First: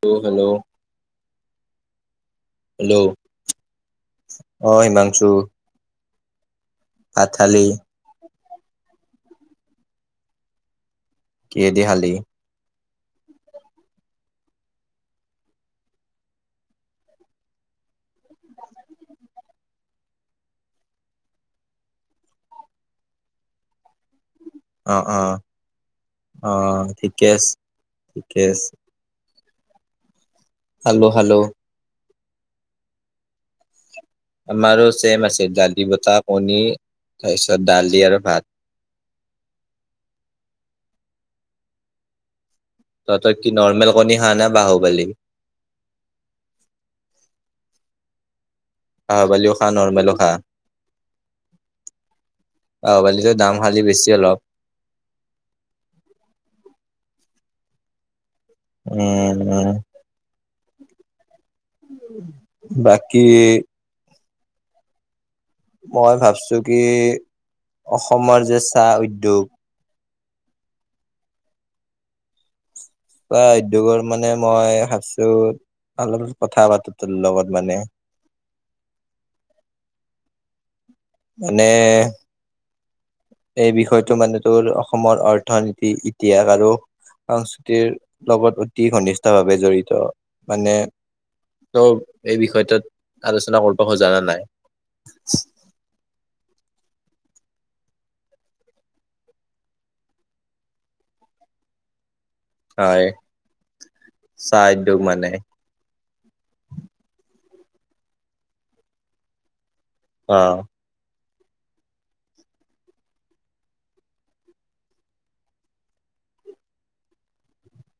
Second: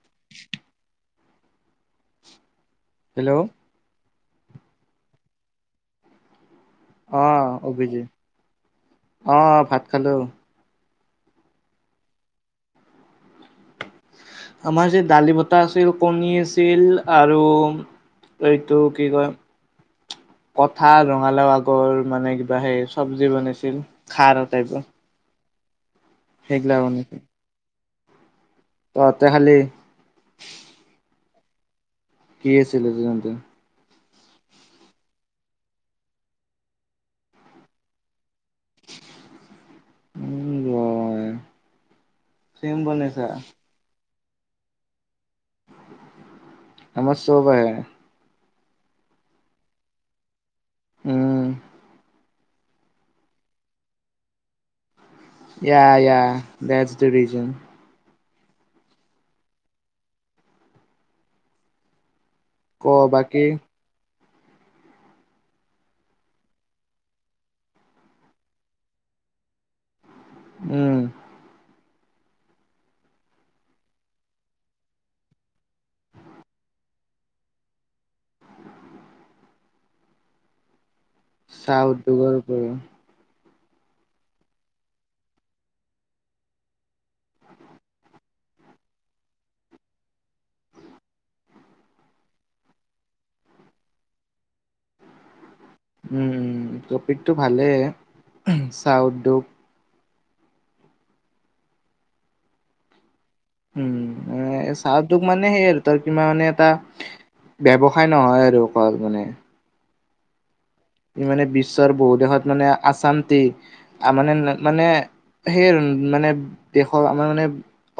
Hello, hello. অ হিমাংশু। ভাত অঁহ খালি অভিজি, অঁহ ভাত খালোঁ। কিহে দি খালি? আমাৰ যে দালি বটাহ আছিল কণী আছিল আৰু- এইতটো কি কয়- কঠাল ৰঙালাও আগৰ মানে কিবা সেই চব্জি বনাইছিল খাৰটাইপৰ। অ, অ ঠিকে আছে, ঠিকে আছে। তহঁতি খালি? খালোঁ খালোঁ। কি আছিলে তেন্তে? আমাৰো চছেম আছিল দালি বটা কণী তাৰপিছত দালি আৰু ভাত। উম হয়। তহঁতৰ কি নৰ্মেল কণী খাওঁ নে বাহু বালি? আমাৰ চ'ব হে। বাহু বলিও খা নৰ্মেলো খা। উম। বাহু বলি দাম খালী বেছি অলপ। ইয়া ইয়া দেজ ৰিজন। উম উম। বাকী- মই ভাবছো কি, অসমৰ যে চাহ উদ্যোগ। উম। উদ্যোগৰ মানে মই ভাবছো অলপ কথা পাতো ত লগত মানে। মানে চাহ উদ্যোগৰ। এই বিষয়টো মানে তোৰ অসমৰ অৰ্থনীতি ইতিহাস আৰু। সংস্কৃতিৰ লগত অতি ঘনিষ্ট ভাৱে জড়িত মানে- ত এই বিষয়টোত আলোচনা কৰিব খোজানা নাই চি। উমঁ উমঁ টপিকটো ভালেই চাহ উদ্যোগ- হয়ঁ! উমঁ চাহ উদ্যোগ মানে হেৰ তোমাৰ কাৰণে মানে এটা ব্যৱসায় নহয় আৰু মানে অঁ! মানে বিশ্বৰ বহুত দেশত মানে আচাম টি। আমাৰ মানে মানে সেই মানে দেশৰ আমাৰ মানে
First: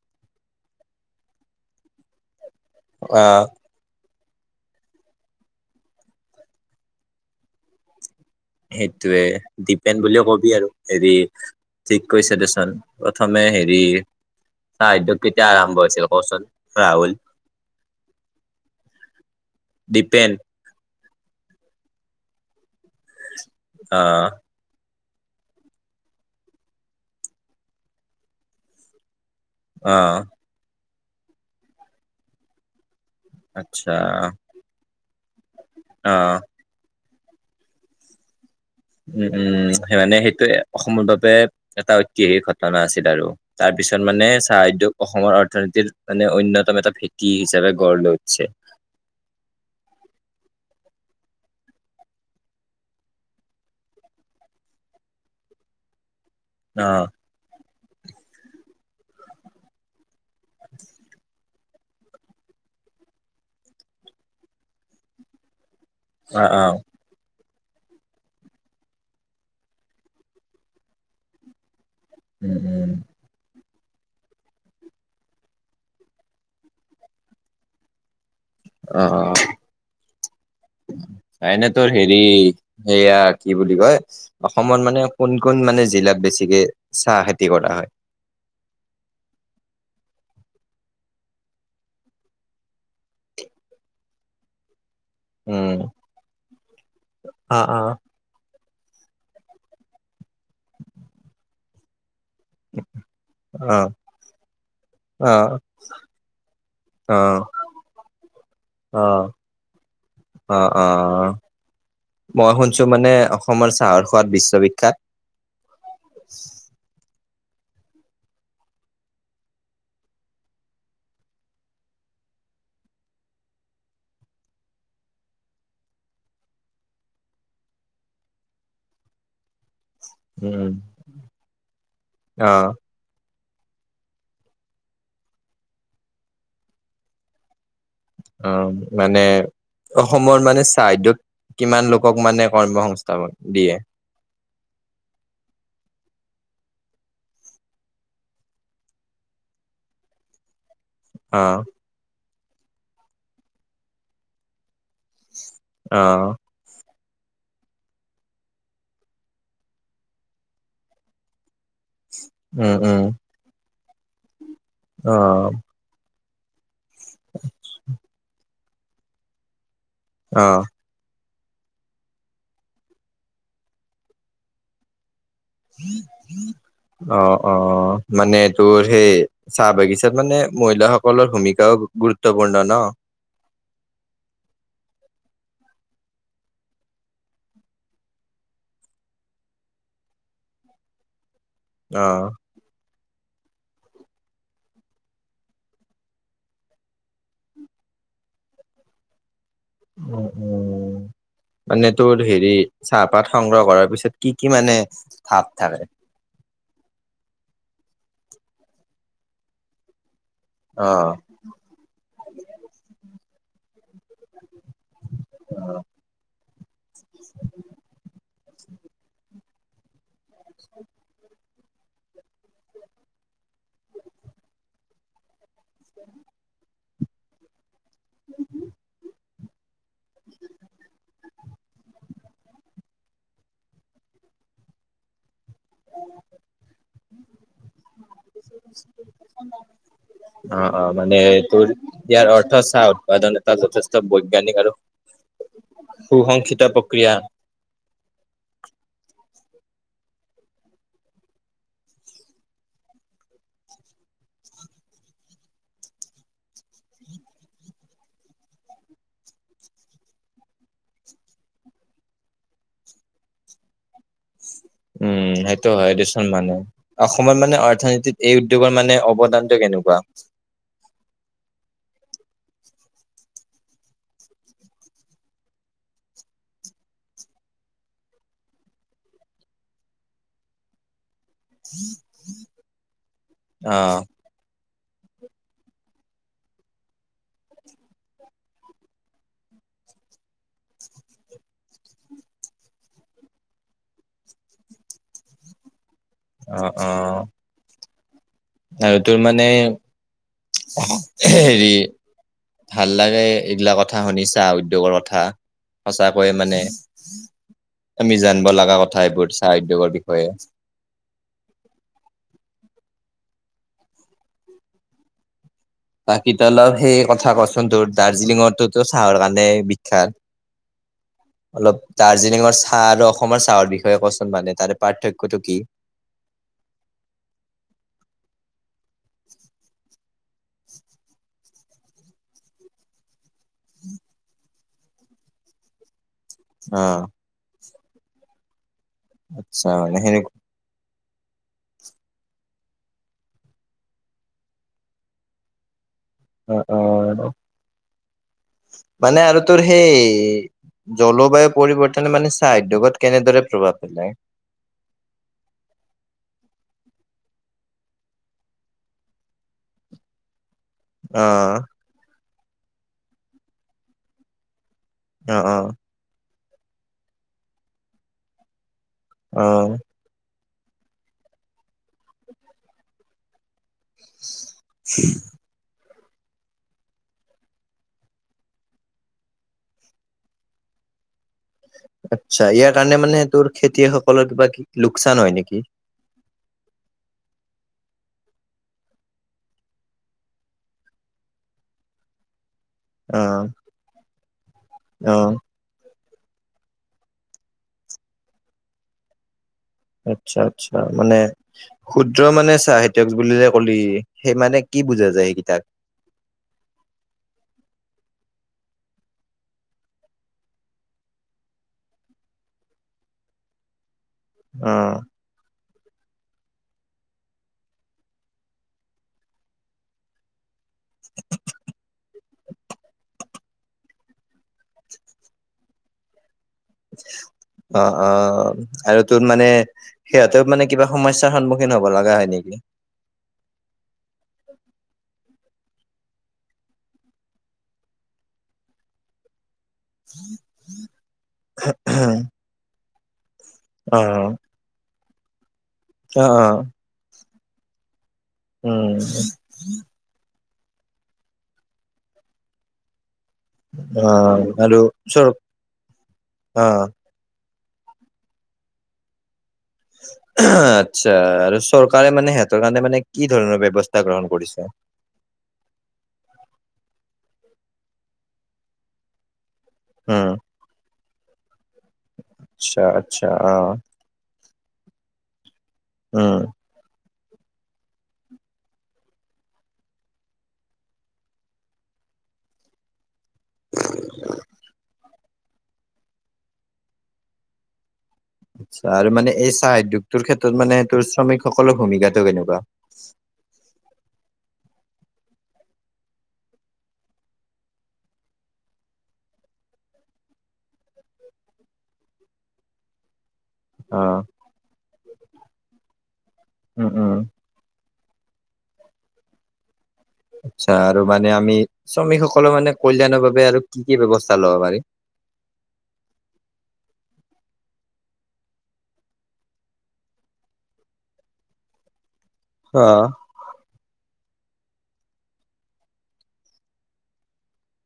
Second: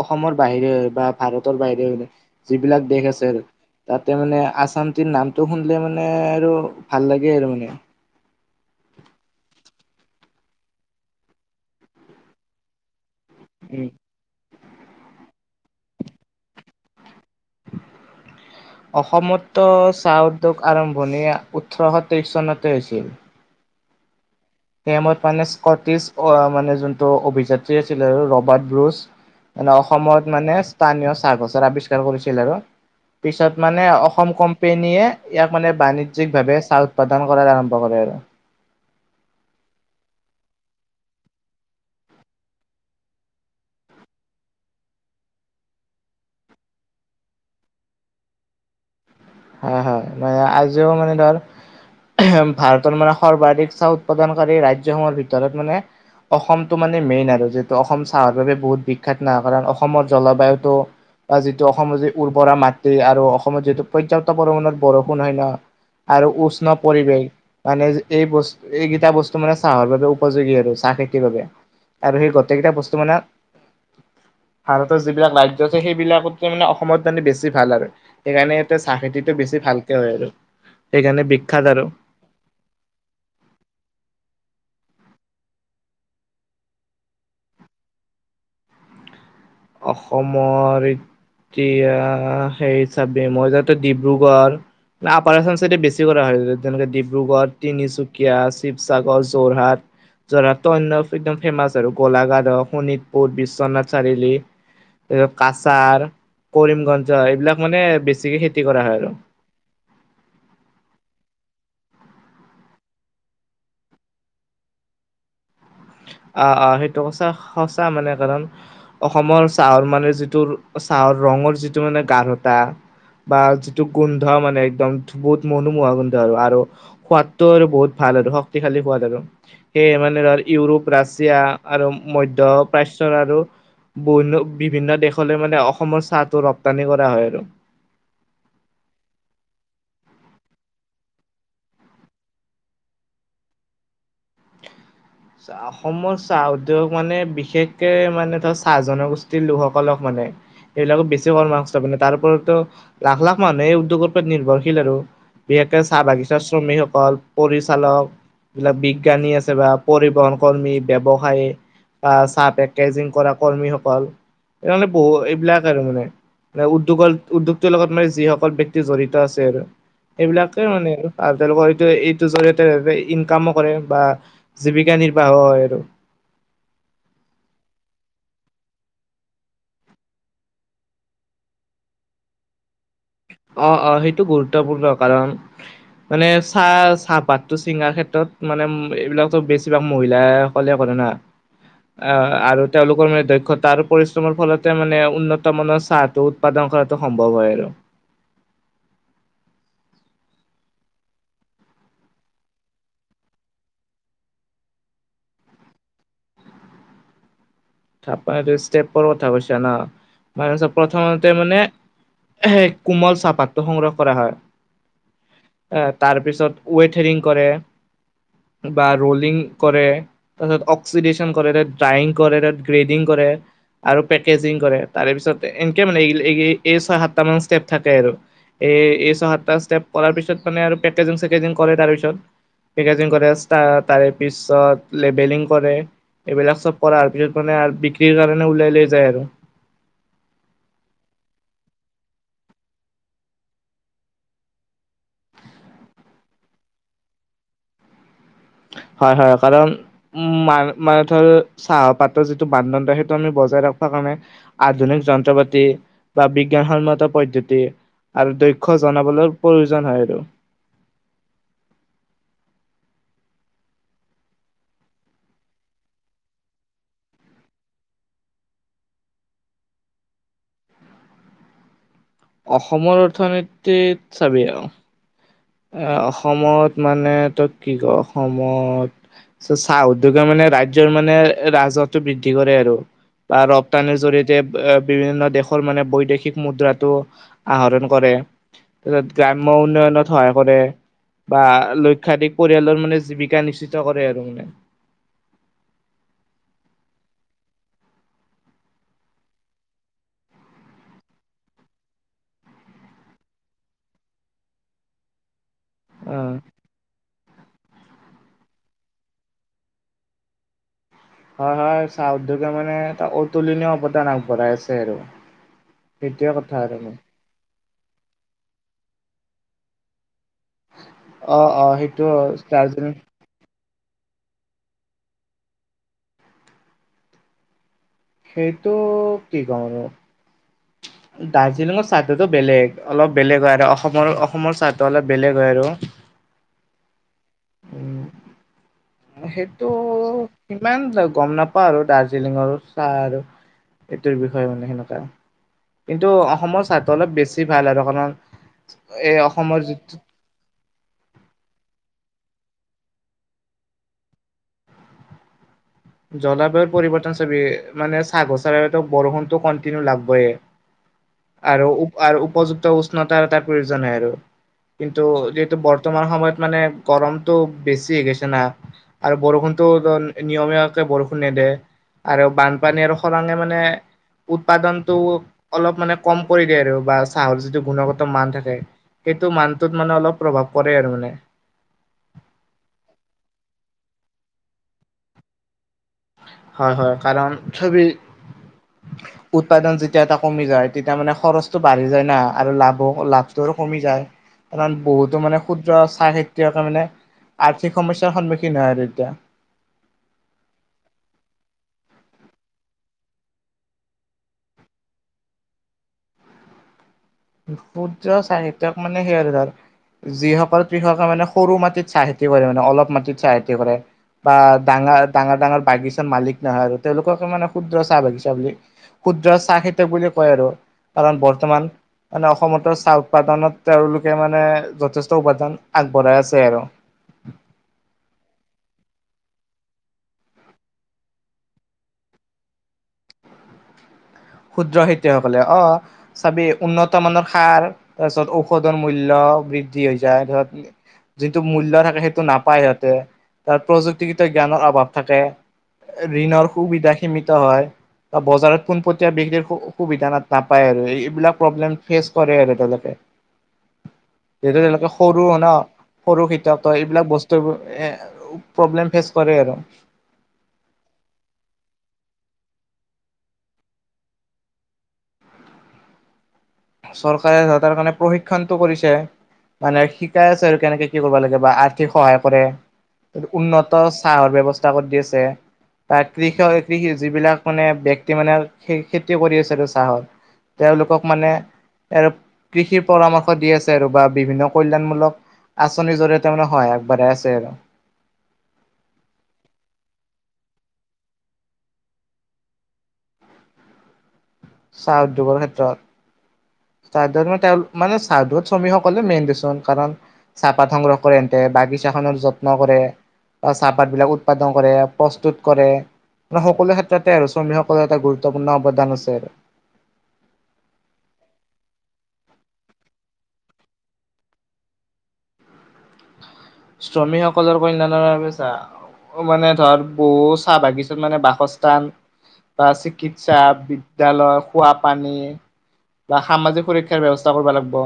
অসমৰ বাহিৰে বা ভাৰতৰ বাহিৰে যিবিলাক দেশ অ আছে আৰু। তাতে মানে আচাম জিলা নামটো শুনিলে মানে আৰু ভাল লাগে আৰু মানে। সেইটোৱে ডিপেন বুলে কবি আৰু হেৰি ঠিক কৈছে দে চাৰ। প্ৰথমে হেৰি উম, চাহ উদ্যোগ কেতিয়া আৰম্ভ হৈছিল কচোন ৰাহুল? অসমতো ডিপেন চাহ উদ্যোগ- আৰম্ভণি ওঠৰশ তেইশ চনতে হৈছিল। অঁ অঁ। সেই মত মানে স্কটিছ অ মানে যোনটো অভিযাত্ৰী আছিলে আৰু ৰবাৰ্ট ব্ৰুজ। মানে অ অসমত মানে স্থানীয় চাহগছৰ আৱিষ্কাৰ কৰিছিল আৰু। পিছত মানে আচ্ছা অসম কোম্পেনীয়ে ইয়াক মানে অ বাণিজ্যিক ভাৱে চাল- উৎপাদান কৰাৰ আৰম্ভ কৰে আৰু। উমঁ উমঁ সেই মানে সেইটোৱে অসমৰ বাবে এটা ঐতিহাসিক ঘটনা আছিল আৰু। তাৰ পিছত মানে চাহ উদ্যোগ অসমৰ অৰ্থনীতিৰ মানে অন্যতম এটা ভেটি হিচাপে গঢ় লৈ উঠিছে। হয়ঁ হয়ঁ মানে আজিও মানে ধৰ- ভাৰতৰ মানে সৰ্বাধিক চাহ উৎপাদনকাৰী ৰাজ্যসমূহৰ ভিতৰত মানে- অসমতটো মানে অ', মেইন আৰু যিহেতু অসম চাহৰ বাবে বহুত বিখ্যাত অ ন কাৰণ অসমৰ জলবায়ুটো বা যিটো অসমৰ যি উৰ্বৰা মাটি আৰু অসমত যিটো- পৰ্যাপ্ত পৰিমণৰ বৰষুণ হয় ন আৰু অ', উষ্ণ অ', পৰিৱেশ। মানে এই বস্তু এইকেইটা বস্তু মানে চাহৰ বাবে উপযোগী আৰু চাহ খেতিৰ বাবে। আৰু সেই উম, গোটেইকেইটা উম, বস্তু মানে- ভাৰতৰ যিবিলাক ৰাজ্য আছে সেইবিলাকত মানে অসমত জানি বেছি ভাল আৰু সেইকাৰণে- চাহ অ', অ', খেতিটো বেছি ভালকে হয় আৰু সেইকাৰণে এনে বিখ্যাত তোৰ আৰু। হেৰি সেয়া কি বুলি কয়- অসমত মানে কোন কোন মানে জিলাত বেছিকে চাহ খেতি কৰা হয়। অসমৰ- এতিয়া সেই হিচাপে মই যাতে ডিব্ৰুগড়- ন আপাৰ আসাম উম। চাইডে বেছি কৰা হয় যেনেকে ডিব্ৰুগড়, অ', অ'। তিনিচুকীয়। এতিয়া শিৱসাগৰ, যোৰহাট যোৰহাট অন্য একদম ফেমাচ আৰু গোলঘাট। আৰু শোণিতপুৰ, অ', বিশ্বনাথ চাৰিআলি। অ', কাছাৰ কৰিমগঞ্জ অ', এইবিলাক মানে বেছিকে খেতি কৰা হয় আৰু। অঁ অঁ মই শুনিছো মানে অসমৰ চাহৰ সোৱাদ বিশ্ববিখ্যাত। আহ আহ সেইটো সঁচা সঁচা মানে কাৰণ- অসমৰ চাহৰ মানে যিটো চাহৰ ৰঙৰ যিটো মানে গাঢ়তা। বা যিটো গোন্ধ মানে একদম বহুত মনোমোহ গোন্ধ আৰু আৰু। সোৱাদটো আৰু বহুত ভাল আৰু শক্তিশালী সোৱাদ আৰু। সেয়ে মানে ধৰ উম, ইউৰোপ, ৰাছিয়া আৰু মধ্য অ'। প্ৰাচ্য- বিশ আৰু বহন্ন বিভিন্ন দেশলৈ মানে অসমৰ চাহটো ৰপ্তানি কৰা হয় আৰু। অ', মানে অসমৰ মানে চাহ উদ্যোগত কিমান লোকক মানে কৰ্মসস্থাপন দিয়ে? অসমৰ চাহ উদ্যোগ মানে বিশেষকে মানে ধৰ চাহ জনগোষ্ঠীৰ লোকসকলক মানে সেইবিলাকো বেছি কৰ্ম অ', সংস্থাপনে তাৰ ওপৰতো লাখ, লাখ মানুহে উদ্যোগৰ ওপৰত নিভৰ্ৰশীল আৰু। বিশেষকে চাহ অ', বাগিচাৰ শ্ৰমিকসকল পৰিচালক যিবিলাক বিজ্ঞানী আছে বা পৰিবহন কৰ্মী ব্যৱসায় বা চাহ উম, উম, পেকেজিং কৰা কৰ্মীসকল সেই মানে বহু অ', এইবিলাক আৰু মানে উদ্যোগৰ উদ্যোগটোৰ লগত মানে যিসকল ব্যক্তি জড়িত আছে আৰু সেইবিলাকে অ', মানে আৰু। আৰু তেওঁলোকৰ এইটো এইটোৰ জৰিয়তে ইনকামো কৰে বা জীৱিকা নিৰ্বাহ হয়। আৰু অ', অ', মানে তোৰ সেই চাহ বাগিচাত মানে মহিলাাসকলৰ ভূমিকাও গুৰুত্বপূৰ্ণ ন। অ', অ', সেইটো গুৰুত্বপূৰ্ণ কাৰণ মানে চাহ চাহপাতটো ছিঙাৰ ক্ষেত্ৰত মানে এইবিলাকতো বেছিভাগ মহিলাই অকলে কৰ না অ', আৰু তেওঁলোকৰ মানে দক্ষতা আৰু পৰিশ্ৰমৰ ফলতে মানে উন্নত মানৰ চাহটো উৎপাদন কৰাটো সম্ভৱ হয় আৰু। উম, উম। মানে তোৰ হেৰি চাহপাত সংগ্ৰহ কৰাৰ পিছত কি, কি মানে ভাত থাকে। থাপান ষ্টেপৰ কথা কৈছা ন মান অ', প্ৰথমতে মানে কোমল চাহপাতটো সংগ্ৰহ কৰা হয়। তাৰ পিছত ৱেট হেৰিং কৰে। বা ৰুলিং কৰে। তাৰপিছত অক্সিডেশচন কৰে তাত ড্ৰাইিং কৰে তাত গ্ৰেডিং কৰে আৰু পেকেজিং কৰে তাৰে পিছত এনেকে মানে এই, এই ছয় সাতটা মান ষ্টেপ থাকে আৰু এই, এই ছয় সাতটা ষ্টেপ কৰাৰ পিছত মানে আৰু পেকেজিং চেকেজিং কৰে তাৰপিছত পেকজিং কৰে তাৰে পিছত লেবেলিং কৰে এইবিলাক চব কৰাৰ পিছত মানে আৰু বিক্ৰীৰ কাৰণে ওলাই লৈ যায় আৰু। অ', অ', মানে তোৰ ইয়াৰ অৰ্থ চাহ উৎপাদন এটা যথেষ্ট বৈজ্ঞানিক আৰু সু সংসিত প্ৰক্ৰিয়া। হয়, হয় কাৰণ উ মান মানে ধৰ চাহপাতৰ যিটো মানদণ্ড সেইটো আমি বজাই ৰাখিব কাৰণে আধুনিক যন্ত্ৰ পাতি বা বিজ্ঞানসন্মত পদ্ধতি। আৰু দক্ষ জনাবলৈ প্ৰয়োজন হয় আৰু। উম, সেইটো হয় দেচোন মানে। অসমত মানে অৰ্থনীতিত এই উদ্যোগৰ মানে অৱদানটো কেনেকুৱা? অসমৰ অৰ্থনীতিত চাবিই আৰু এ অসমত মানে তই কি কয় অসমত ত চাহ উদ্যোগে মানে ৰাজ্যৰ মানে ৰাজহথটো বৃদ্ধি কৰে আৰু বা ৰপ্তানিৰ অ', জৰি়য়তে বিভিন্ন দেশৰ মানে বৈদেশিক মুদ্ৰাটো আহৰণ কৰে। ত গ্ৰাম উন্নয়নত সহায় কৰে বা লক্ষাধিক পৰিয়ালৰ মানে জীৱিকা নিশ্চিত কৰে আৰু মানে। অ', অ'। আৰু তোৰ মানে হেৰি ভাল লাগে এইগিলা কথা শুনিছা উদ্যোগৰ কথা। সঁচাকৈয়ে অ'। মানে আমি জানিব লগা কথা এইবোৰ চাহ উদ্যোগৰ বিষয়ে। হয় হয় চাহউদ্যোগে মানে এটা অতুলিনীয় অৱদান আগবঢ়াই আছে আৰু। সেইটোৱে বাকী কথা অলপ আৰু মোৰ। সেই কথা কচোন তোৰ দাৰ্জিলিঙটোতো চাহৰ কাৰণে অ', বিখ্যাত। অ' অলপ সেইটো দাৰ্জিলিঙৰ চাহ দাৰ্জিলিং আৰু অসমৰ চাহৰ বিষয়ে কচোন মানে তাৰে পাৰ্থক্যটো কি? সেইটো কি কওঁ আৰু দাৰ্জিলিঙৰ চাহতটো বেলেগ। অলপ বেলেগ হয় আৰু অসমৰ অসমৰ চাহটো অলপ বেলেগ হয় আৰু। অ'। উম। সেইটো আচ্ছা মানে সেনে সিমান গম নাপাওঁ আৰু দাৰ্জিলিঙৰ চাহ আৰু। এইটোৰ বিষয়ে মানে সেনেকুৱা। কিন্তু অ', অসমৰ চাহটো অলপ অ', বেছি ভাল আৰু কাৰণ এ মানে আৰু তোৰ অসমৰ যি সেই জলবায়ু পৰিৱৰ্তনে মানে চাহ উদ্যোগত কেনেদৰে প্ৰভাৱ পেলায়? জলবায়ুৰ পৰিৱৰ্তন চবি মানে চাহাগছৰ বৰষুণতো কণ্টিনিউ লাগবইয়ে। অ', আৰু আৰু উপযুক্ত উষ্ণতা তাৰ প্ৰয়োজন হয় আৰু কিন্তু অ', যিহেতু অ', বৰ্তমান সময়ত মানে গৰমটো বেছি হৈ গেছে না আৰু বৰষুণতো অ', নিয়মীয়া কে বৰষুণে নিদিয়ে। আৰু বানপানী আৰু খৰাঙে মানে উৎপাদনটো অলপ মানে কম কৰি দিয়ে আৰু বা চাহৰ যিটো গুণগত মান থাকে। সেইটো মানটোত মানে অলপ প্ৰভাৱ পৰে আৰু মানে। আচ্ছা ইয়াৰ কাৰণে মানে তোৰ খেতিয়কসকলৰ কিবা লোকচান হয় নেকি? হয় হয় কাৰণ চবেই উৎপাদন যেতিয়া এটা কমি যায় তেতিয়া মানে খৰচটো বাঢ়ি যায় না আৰু লাভো অ', লাভটো কমি যায় কাৰণ বহুতো মানে অ', ক্ষুদ্ৰ চাহ খেতিয়কে মানে আৰ্থিক সমস্যাৰ সন্মুখীন হয় আৰু এতিয়া। আচ্ছা আচ্ছা মানে ক্ষুদ্ৰ মানে চাহ খেতিয়ক বুলি যে কলি সেই মানে কি বুজা যায় সেইকেইতাক? ক্ষুদ্ৰ চাহ খেতিয়ক মানে সেই আৰু ধৰ যিসকল কৃষকে মানে সৰু মাটিত চাহ খেতি কৰে মানে অলপ মাটিত চাহ খেতি কৰে। বা অ', ডাঙৰ ডাঙৰ ডাঙৰ বাগিছাৰ মালিক নহয় আৰু তেওঁলোকক মানে ক্ষুদ্ৰ চাহ বাগিছা বুলি ক্ষুদ্ৰ চাহ খেতিয়ক বুলি কয় আৰু কাৰণ বৰ্তমান মানে অসমত চাহ উৎপাদনত তেওঁলোকে মানে যথেষ্ট অৱদান আগবঢ়াই আছে আৰু। অঁহহহ আৰু তোৰ মানে সিহঁতেও মানে কিবা সমস্যাৰ সন্মুখীন হব লগা হয় নেকি? ক্ষুদ্ৰ খেতিয়কসকলে, অঁ। চাবেই উন্নত মানৰ সাৰ তাৰপিছত ঔষধৰ মূল্য বৃদ্ধি হৈ যায় ধৰক যিটো মূল্য থাকে অ', সেইটো নাপায় সিহঁতে। তাৰ প্ৰযুক্তিগৃত অ', জ্ঞানৰ অভাৱ থাকে। ঋণৰ অ', সুবিধা সীমিত হয়। বা বজাৰত উম, পোনপটীয়া বিক্ৰিৰ সুবিধা না নাপায় আৰু এইবিলাক প্ৰব্লেম ফেচ কৰে আৰু তেওঁলোকে। অ', যিহেতু আৰু তেওঁলোকে সৰু চৰ ন সৰু খিতাপ অ'। ত এইবিলাক বস্তু ত এ প্ৰব্লেম ফেচ কৰে আৰু। আচ্ছা। আৰু চৰকাৰে মানে সিহঁতৰ কাৰণে মানে কি ধৰণৰ ব্যৱস্থা গ্ৰহণ কৰিছে? চৰকাৰে ধৰ তাৰ কাৰণে প্ৰশিক্ষণটো কৰিছে মানে উম, শিকাই আছে আৰু কেনেকে কি কৰিব লাগে বা আৰ্থিক সহায় কৰে। আচ্ছা আচ্ছা অ'। উন্নত চাহৰ ব্যৱস্থা কৰি দি আছে, বা উম, কৃষক কৃষি যিবিলাক মানে ব্যক্তি মানে খেতি কৰি আছে আৰু চাহৰ। তেওঁলোকক মানে আৰু কৃষিৰ পৰামৰ্শ দি আছে আৰু বা বিভিন্ন কল্যণমূলক আঁচনিৰ জৰিয়তে মানে সহায় আগবঢ়াই আছে আৰু। আচ্ছা আৰু মানে এই চাহ উদ্যোগটোৰ ক্ষেত্ৰত মানে তোৰ, শ্ৰমিকসকলৰ ভূমিকাটো কেনেকুৱা? চাহ উদ্যোগৰ ক্ষেত্ৰত। [inaudible] মানে চাহত শ্ৰমিকসকলে মেইন দেচোন, কাৰণ চাহপাত সংগ্ৰহ কৰে, এতে বাগিচা খনৰ যত্ন কৰে। বা চাহপাত বিলাক অ', উৎপাদন কৰে, প্ৰস্তুত কৰে মান সকলো উম, উম, ক্ষেত্ৰতে আৰু শ্ৰমিকসক এটা গৰুতপূৰ্ণ, অবদ্ধান আছে। চাহ আৰু মানে আমি শ্ৰমিকসকলৰ মানে কল্যাণৰ বাবে আৰু কি কি ব্ৱস্থা লব পাৰিম? শ্ৰমিকসকলৰ। [inaudible] মানে ধৰ, বহু চাহ বাগিচাত মানে বাসস্থান, বা অ', চিকিৎসা আহ, বিদ্যালয়, খোৱাপানী বা সামাজিক সুৰক্ষাৰ ব্যৱস্থা কৰিব লাগিব।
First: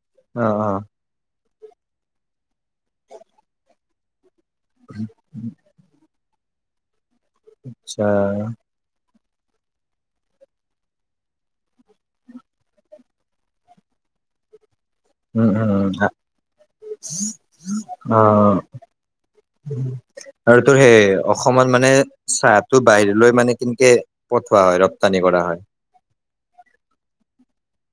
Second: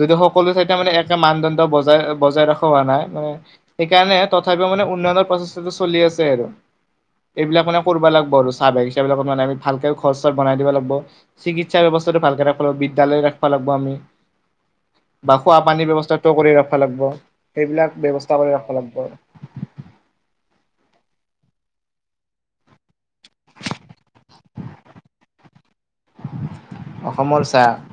যদি সকলো অ', ঠাইতে অ'। মানে একে মানদণ্ড বজাই, বজাই ৰাখ হোৱা নাই মানে সেইকাৰণে তথাপিও মানে উন্নয়নৰ প্ৰচেষ্টাটো চলি আছে আৰু। এইবিলাক মানে আচ্ছা কৰিব লাগিব আৰু চাহ বাগিচাব বিলাক মানেমি ভালকে ঘৰ-চৰ বনাই দিব লাগিব। চিকিৎসা্ৱস্থাটো ভালকে ৰাখব লাগিব, বিদ্যালয় ৰাখবা লাগিব আমি। বা উম, খোৱা পানীৰ উম, ব্যৱস্থাটো কৰি ৰাখবা লাগিব সেইবিলাক অ, ব্যৱস্থা কৰি ৰাখিব লাগিব আৰু তোৰ সেই, অসমত মানে চাহটো বাহিৰলৈ মানে কেনেকে পঠোৱা হয়, ৰপ্তানি কৰা হয়। অসমৰ চাহ।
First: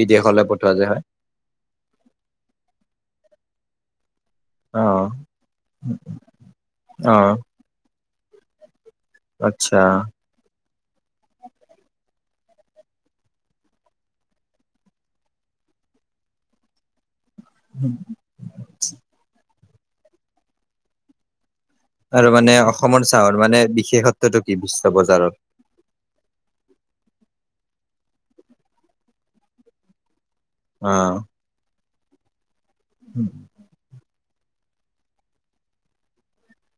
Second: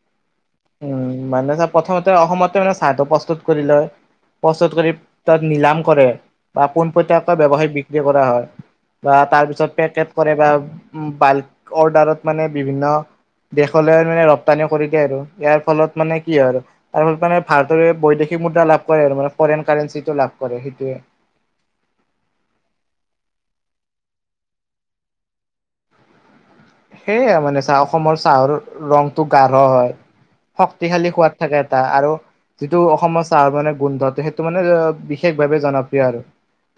বিদেশলৈ পঠোৱা, যে হয়। উম, মানে চাহ, প্ৰথমতে অসমতে মানে চাহটো প্ৰস্তুত কৰি লয়। প্ৰস্তুত কৰি অ', তাত নিলাম কৰে বা অ', পোনপটীয়াকৈ ব্যৱসায় বিক্ৰী কৰা হয়। বা তাৰ পিছত, আচ্ছা। পেকট কৰে বা বাল্ক অৰ্ডাৰত মানে বিভিন্ন দেশলৈ মানে ৰপ্তানি কৰি দিয়ে আৰু ইয়াৰ ফলত মানে কি হয় আৰু তাৰ ফলত মানে, ভাৰতৰ বৈদেশিক সেই মুদ্ৰা লাভ কৰে আৰু মানে ফৰেন কাৰেঞ্চিটো লাভ কৰে, সেইটোৱে। আৰু মানে অসমৰ চাহৰ মানে, বিশেষত্বটো কি? বিশ্ব বজাৰৰ। সেয়ে মানে চাহ অসমৰ চাহৰ ৰংটো গাঢ় হয়, শক্তিশালী অ' সোৱাদ। থাকে এটা আৰু যিটো অসমৰ চাহ, মানে গোন্ধটো সেই তটো মানে, বিশেষ ভাৱে জনপ্ৰিয় আৰু।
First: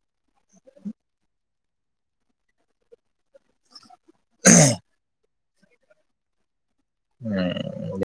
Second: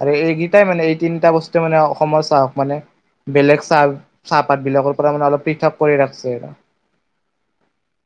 আৰু এইকেইটাই মানে এই তিনিটা বস্তু মানে অসমৰ চাহক মানে বেলেগ চাহ। পাত বিলাকৰ পৰা মানে অলপ পৃথক, কৰি ৰাখিছে আৰু। উম,